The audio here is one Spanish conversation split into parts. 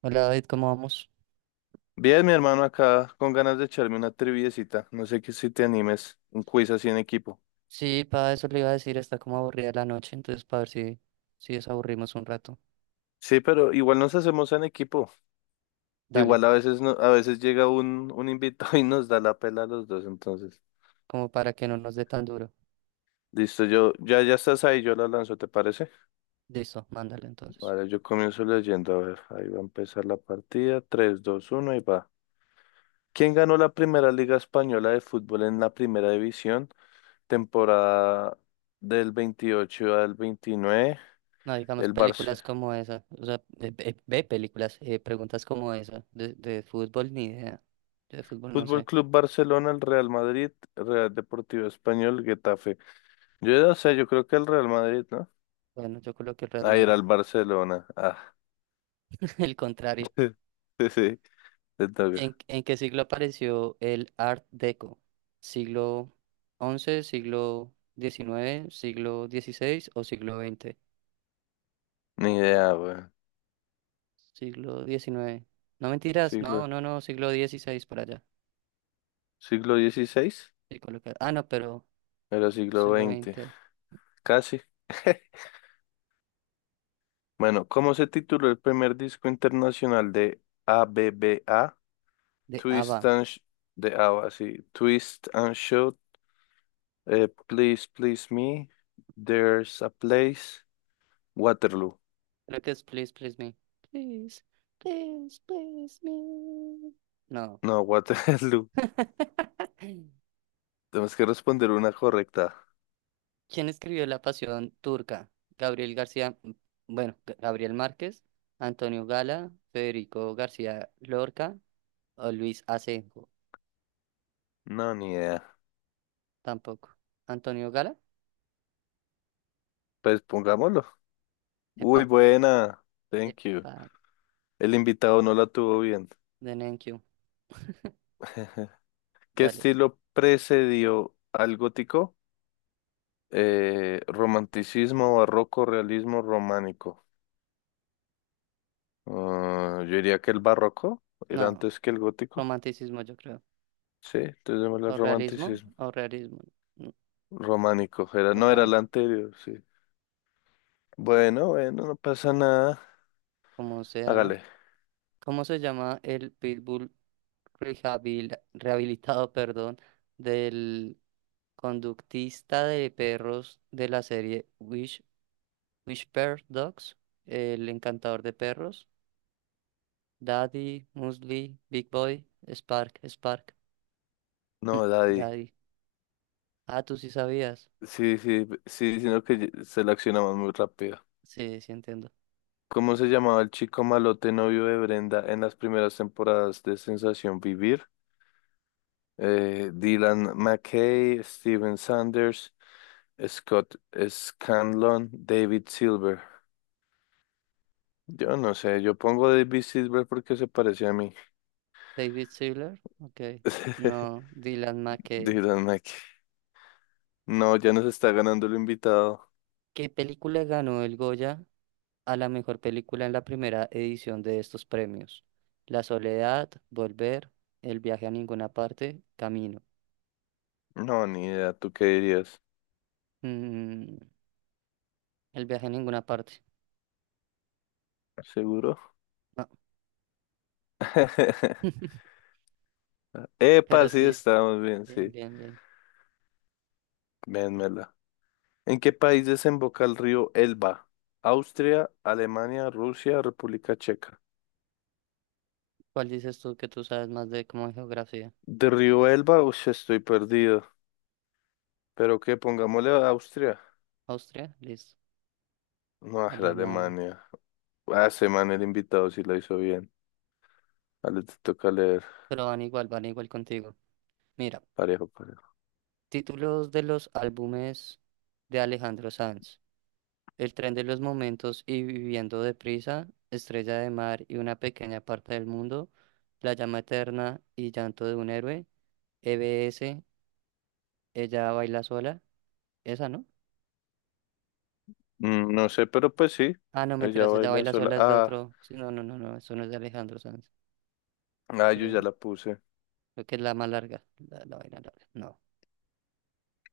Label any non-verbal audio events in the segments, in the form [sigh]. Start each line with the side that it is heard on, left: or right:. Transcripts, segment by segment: right: Hola David, ¿cómo vamos?
left: Bien, mi hermano, acá con ganas de echarme una triviecita. No sé qué si te animes un quiz así en equipo.
right: Sí, para eso le iba a decir, está como aburrida la noche, entonces para ver si desaburrimos un rato.
left: Sí, pero igual nos hacemos en equipo.
right: Dale,
left: Igual a veces no, a veces llega un invitado [laughs] y nos da la pela a los dos, entonces.
right: como para que no nos dé tan duro.
left: Listo, yo, ya estás ahí, yo la lanzo, ¿te parece?
right: Listo, mándale entonces.
left: Vale, yo comienzo leyendo, a ver, ahí va a empezar la partida. Tres, dos, uno y va. ¿Quién ganó la primera Liga Española de Fútbol en la Primera División? Temporada del 28 al 29.
right: No, digamos
left: El
right: películas
left: Barça.
right: como esa, o sea, ve, ve películas, preguntas como esa, de fútbol ni idea. Yo de fútbol no
left: Fútbol
right: sé.
left: Club Barcelona, el Real Madrid, Real Deportivo Español, Getafe. Yo ya sé, yo creo que el Real Madrid, ¿no?
right: Bueno, yo coloqué el Real
left: Ah, era
right: Madrid,
left: el Barcelona. Ah,
right: [laughs] el contrario.
left: [laughs] sí, sí, te toca.
right: ¿En qué siglo apareció el Art Deco? ¿Siglo once, siglo diecinueve, siglo dieciséis o siglo veinte?
left: Ni idea, weón.
right: Siglo diecinueve. No mentiras, no,
left: Siglo,
right: no, no, siglo dieciséis por allá.
left: siglo dieciséis,
right: Sí, colocar- Ah, no, pero
left: era siglo
right: siglo
left: veinte,
right: veinte
left: casi. [laughs] Bueno, ¿cómo se tituló el primer disco internacional de A B B A?
right: de
left: Twist
right: ABBA.
left: and Sh- de A, sí. Twist and Shout, Please Please Me, There's a Place, Waterloo.
right: Look at Please, Please Me. Please, please, please me. No.
left: No, Waterloo.
right: [laughs]
left: [laughs] Tenemos que responder una correcta.
right: ¿Quién escribió La Pasión Turca? Gabriel García, bueno, G- Gabriel Márquez, Antonio Gala, Federico García Lorca o Luis Asenjo.
left: No, ni idea.
right: Tampoco. Antonio Gala,
left: Pues pongámoslo. Uy,
right: epa,
left: buena. Thank you.
right: epa,
left: El invitado no la tuvo bien.
right: de Nenkiu,
left: [laughs] ¿Qué
right: dale.
left: estilo precedió al gótico? Romanticismo, barroco, realismo, románico. Ah, yo diría que el barroco era
right: No.
left: antes que el gótico.
right: Romanticismo, yo creo.
left: Sí, entonces démosle
right: O
left: al
right: realismo,
left: romanticismo.
right: o realismo, mm,
left: Románico, era, no era el
right: románico,
left: anterior, sí. Bueno, bueno, no pasa nada.
right: como sea, ¿no?
left: Hágale.
right: ¿Cómo se llama el pitbull rehabilitado, perdón, del conductista de perros de la serie Wish, Whisper Dogs? El encantador de perros. Daddy, Muesli, Big Boy, Spark. mm,
left: No, Daddy.
right: Daddy. Ah, tú sí sabías.
left: Sí, sí, sí, sino que ye- seleccionamos muy rápido.
right: Sí, sí entiendo.
left: ¿Cómo se llamaba el chico malote novio de Brenda en las primeras temporadas de Sensación Vivir? Dylan McKay, Steven Sanders, Scott Scanlon, David Silver. Yo no sé, yo pongo David Silver porque se parece a mí.
right: David Sealer, ok.
left: [laughs]
right: No, Dylan McKay.
left: Dylan McKay. No, ya nos está ganando el invitado.
right: ¿Qué película ganó el Goya a la mejor película en la primera edición de estos premios? La soledad, Volver, El viaje a ninguna parte, Camino.
left: No, ni idea, ¿tú qué dirías?
right: Mm, el viaje a ninguna parte.
left: ¿Seguro?
right: No.
left: [laughs]
right: [laughs]
left: Epa,
right: Pero
left: sí,
right: sí,
left: estamos bien,
right: bien,
left: sí.
right: bien, bien.
left: Vénmela. ¿En qué país desemboca el río Elba? Austria, Alemania, Rusia, República Checa.
right: ¿Cuál dices tú, que tú sabes más de como de geografía?
left: De río Elba, uy, estoy perdido. Pero que pongámosle a Austria.
right: Austria, listo.
left: No, era
right: Alemania.
left: Alemania. Ah, ese man, el invitado, sí lo hizo bien. Ah, le toca leer.
right: Pero van igual contigo. Mira,
left: Parejo, parejo.
right: títulos de los álbumes de Alejandro Sanz. El tren de los momentos y viviendo deprisa, estrella de mar y una pequeña parte del mundo, la llama eterna y llanto de un héroe, E B S, ella baila sola, esa no.
left: Mm, no sé, pero pues sí.
right: Ah, no,
left: Ella
right: mentiras, ella
left: baila
right: baila
left: sola.
right: sola es de
left: Ah,
right: otro. Sí, no, eso no es de Alejandro Sanz.
left: ah, yo ya
right: Estrella-
left: la puse.
right: Creo que es la más larga, la vaina larga. No,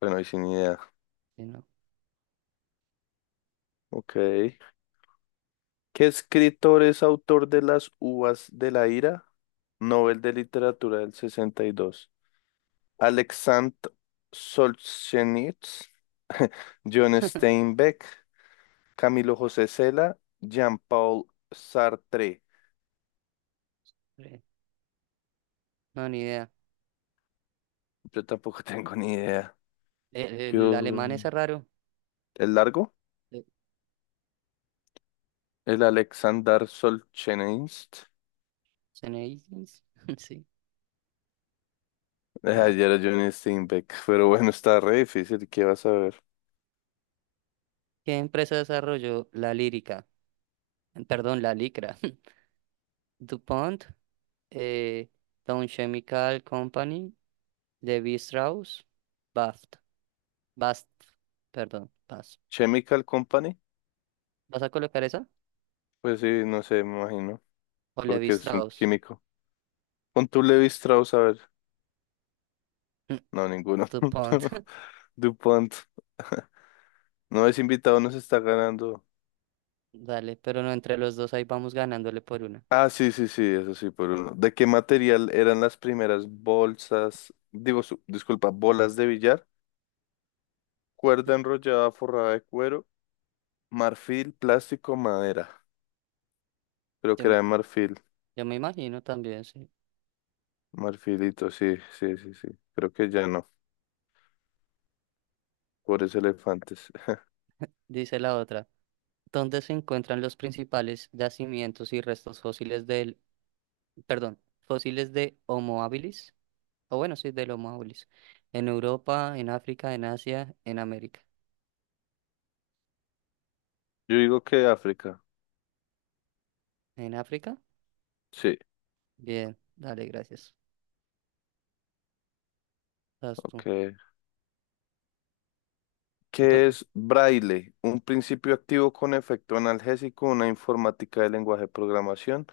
left: Bueno, ahí sin idea.
right: sí, no,
left: Ok. ¿Qué escritor es autor de Las Uvas de la Ira? Nobel de Literatura del 62. Alexandre Solzhenitsyn, [laughs] John Steinbeck, Camilo José Cela, Jean-Paul Sartre.
right: eh, no, ni idea.
left: Yo tampoco [laughs] tengo ni idea.
right: El
left: Yo,
right: alemán es raro.
left: ¿el largo?
right: eh,
left: El Alexander Solzhenitsyn.
right: Zeneidis, [laughs] sí.
left: Ah,
right: Ah.
left: ya era John Steinbeck, pero bueno, está re difícil. ¿Qué vas a ver?
right: ¿Qué empresa desarrolló la lírica? Perdón, la licra. [laughs] DuPont, eh, Dow Chemical Company, levi Strauss, BASF, BASF, perdón, BASF.
left: Chemical Company.
right: ¿Vas a colocar esa?
left: Pues sí, no sé, me imagino,
right: O Levi
left: porque es un
right: Strauss.
left: químico. Con tu Levi Strauss, a ver.
right: [laughs]
left: No, ninguno.
right: DuPont.
left: [laughs] DuPont. [laughs] No es invitado, no se está ganando.
right: [laughs] Dale, pero no, entre los dos ahí vamos ganándole por una.
left: Ah, sí, sí, sí, eso sí, por uno. ¿De qué material eran las primeras bolsas? Digo, su- disculpa, bolas de billar. Cuerda enrollada forrada de cuero, marfil, plástico, madera. Creo
right: Yo
left: que era
right: me,
left: de marfil,
right: yo me imagino también, sí.
left: marfilito, sí, sí, sí, sí. Creo que ya no, pobres elefantes. [laughs]
right: Dice la otra, ¿dónde se encuentran los principales yacimientos y restos fósiles del, perdón, fósiles de Homo habilis? O bueno, sí, del Homo habilis. En Europa, en África, en Asia, en América.
left: Yo digo que África.
right: ¿En África?
left: Sí,
right: Bien, dale, gracias. Vas tú.
left: ok.
right: Te
left: ¿Qué
right: toca.
left: es braille? Un principio activo con efecto analgésico, una informática de lenguaje de programación.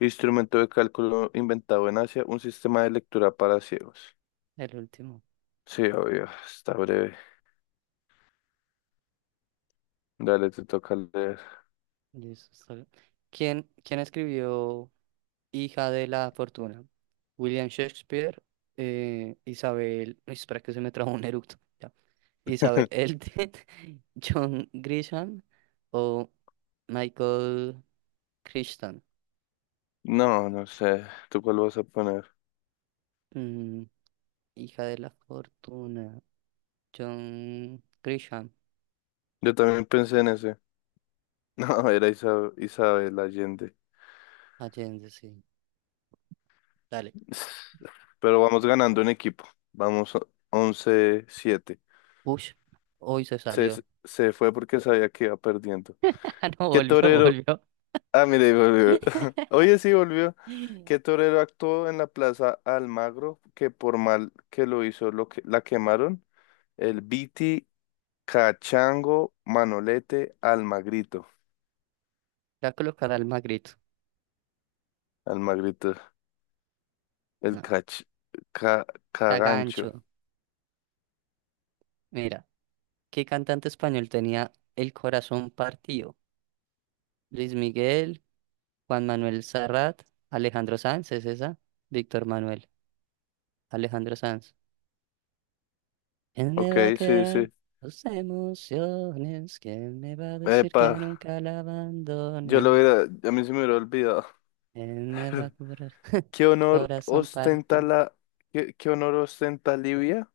left: Instrumento de cálculo inventado en Asia, un sistema de lectura para ciegos.
right: El último.
left: Sí, obvio, está breve. Dale, te toca leer.
right: Listo, está bien. ¿Quién escribió Hija de la Fortuna? William Shakespeare, Isabel. Uy, espera que se me trajo un eructo. Ya. Isabel
left: [laughs]
right: Elton, [laughs] John Grisham o Michael Crichton.
left: No, no sé. ¿Tú cuál vas a poner?
right: Mm, Hija de la Fortuna. John Grisham.
left: Yo también pensé en ese. [laughs] No, era Isa- Isabel Allende.
right: Allende, sí. Dale.
left: [sighs] Pero vamos ganando en equipo. Vamos o- 11-7.
right: Ush, hoy se
left: Se,
right: salió.
left: se fue porque sabía que iba perdiendo.
right: [laughs] Ah, no,
left: ¿Qué
right: volvió,
left: torero
right: volvió.
left: Ah, mire, y volvió. [laughs] Oye, sí, volvió.
right: [gasps] Le
left: Que torero actuó en la Plaza Almagro, que por mal que lo hizo, lo que, la quemaron. El Biti, Cachango, Manolete, Almagrito.
right: voy a colocar al Magrito.
left: Almagrito. El
right: No,
left: cach, ca, Cagancho.
right: Cagancho. Mira, ¿qué cantante español tenía el corazón partido? Luis Miguel, Juan Manuel Serrat, Alejandro Sanz, ¿es esa? Víctor Manuel, Alejandro Sanz. ¿Quién me
left: Ok,
right: va a
left: sí,
right: quedar
left: sí.
right: tus emociones? ¿Quién me va a decir
left: Epa,
right: que nunca la
left: yo lo
right: abandonen?
left: hubiera, a mí se me hubiera olvidado.
right: ¿Quién me va a
left: [laughs]
right: curar [laughs]
left: ¿Qué honor
right: corazón
left: ostenta
right: partido?
left: la, ¿Qué honor ostenta Libia?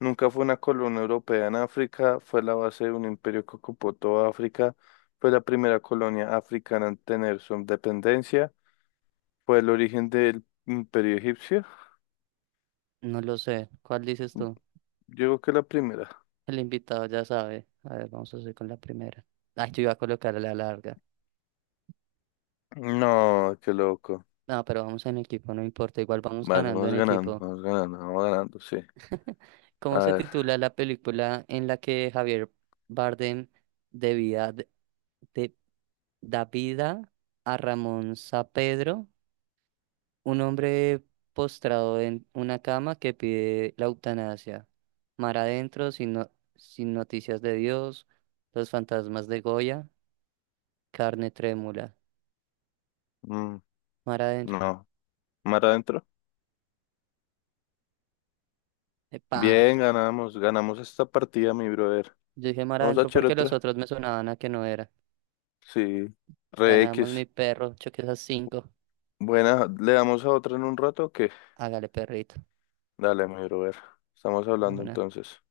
left: Nunca fue una colonia europea en África, fue la base de un imperio que ocupó toda África, fue la primera colonia africana en tener su independencia, fue el origen del imperio egipcio.
right: No lo sé. ¿Cuál dices tú?
left: Yo creo que la primera.
right: El invitado ya sabe. A ver, vamos a hacer con la primera. Ay, yo iba a colocar a la larga.
left: No, qué loco.
right: No, pero vamos en equipo, no importa, igual vamos
left: Vale,
right: ganando en
left: vamos ganando,
right: equipo.
left: vamos ganando, vamos ganando, sí.
right: ¿Cómo
left: A
right: se
left: ver,
right: titula la película en la que Javier Bardem debía de, de- da vida a Ramón Sampedro, un hombre postrado en una cama que pide la eutanasia? Mar adentro, sin noticias de Dios, los fantasmas de Goya, carne trémula.
left: mm,
right: Mar adentro.
left: no, mar adentro.
right: ¡Epa!
left: Bien, ganamos, ganamos esta partida, mi brother.
right: Yo dije mar
left: Vamos a
right: adentro
left: echar
right: porque los
left: otra.
right: otros me sonaban a que no era.
left: Sí, re
right: Ganamos mi
left: X.
right: perro, choque esas cinco.
left: Buena, ¿le damos a otra en un rato o qué?
right: Hágale, perrito.
left: Dale, mi brother. Estamos hablando
right: Vámonos.
left: entonces.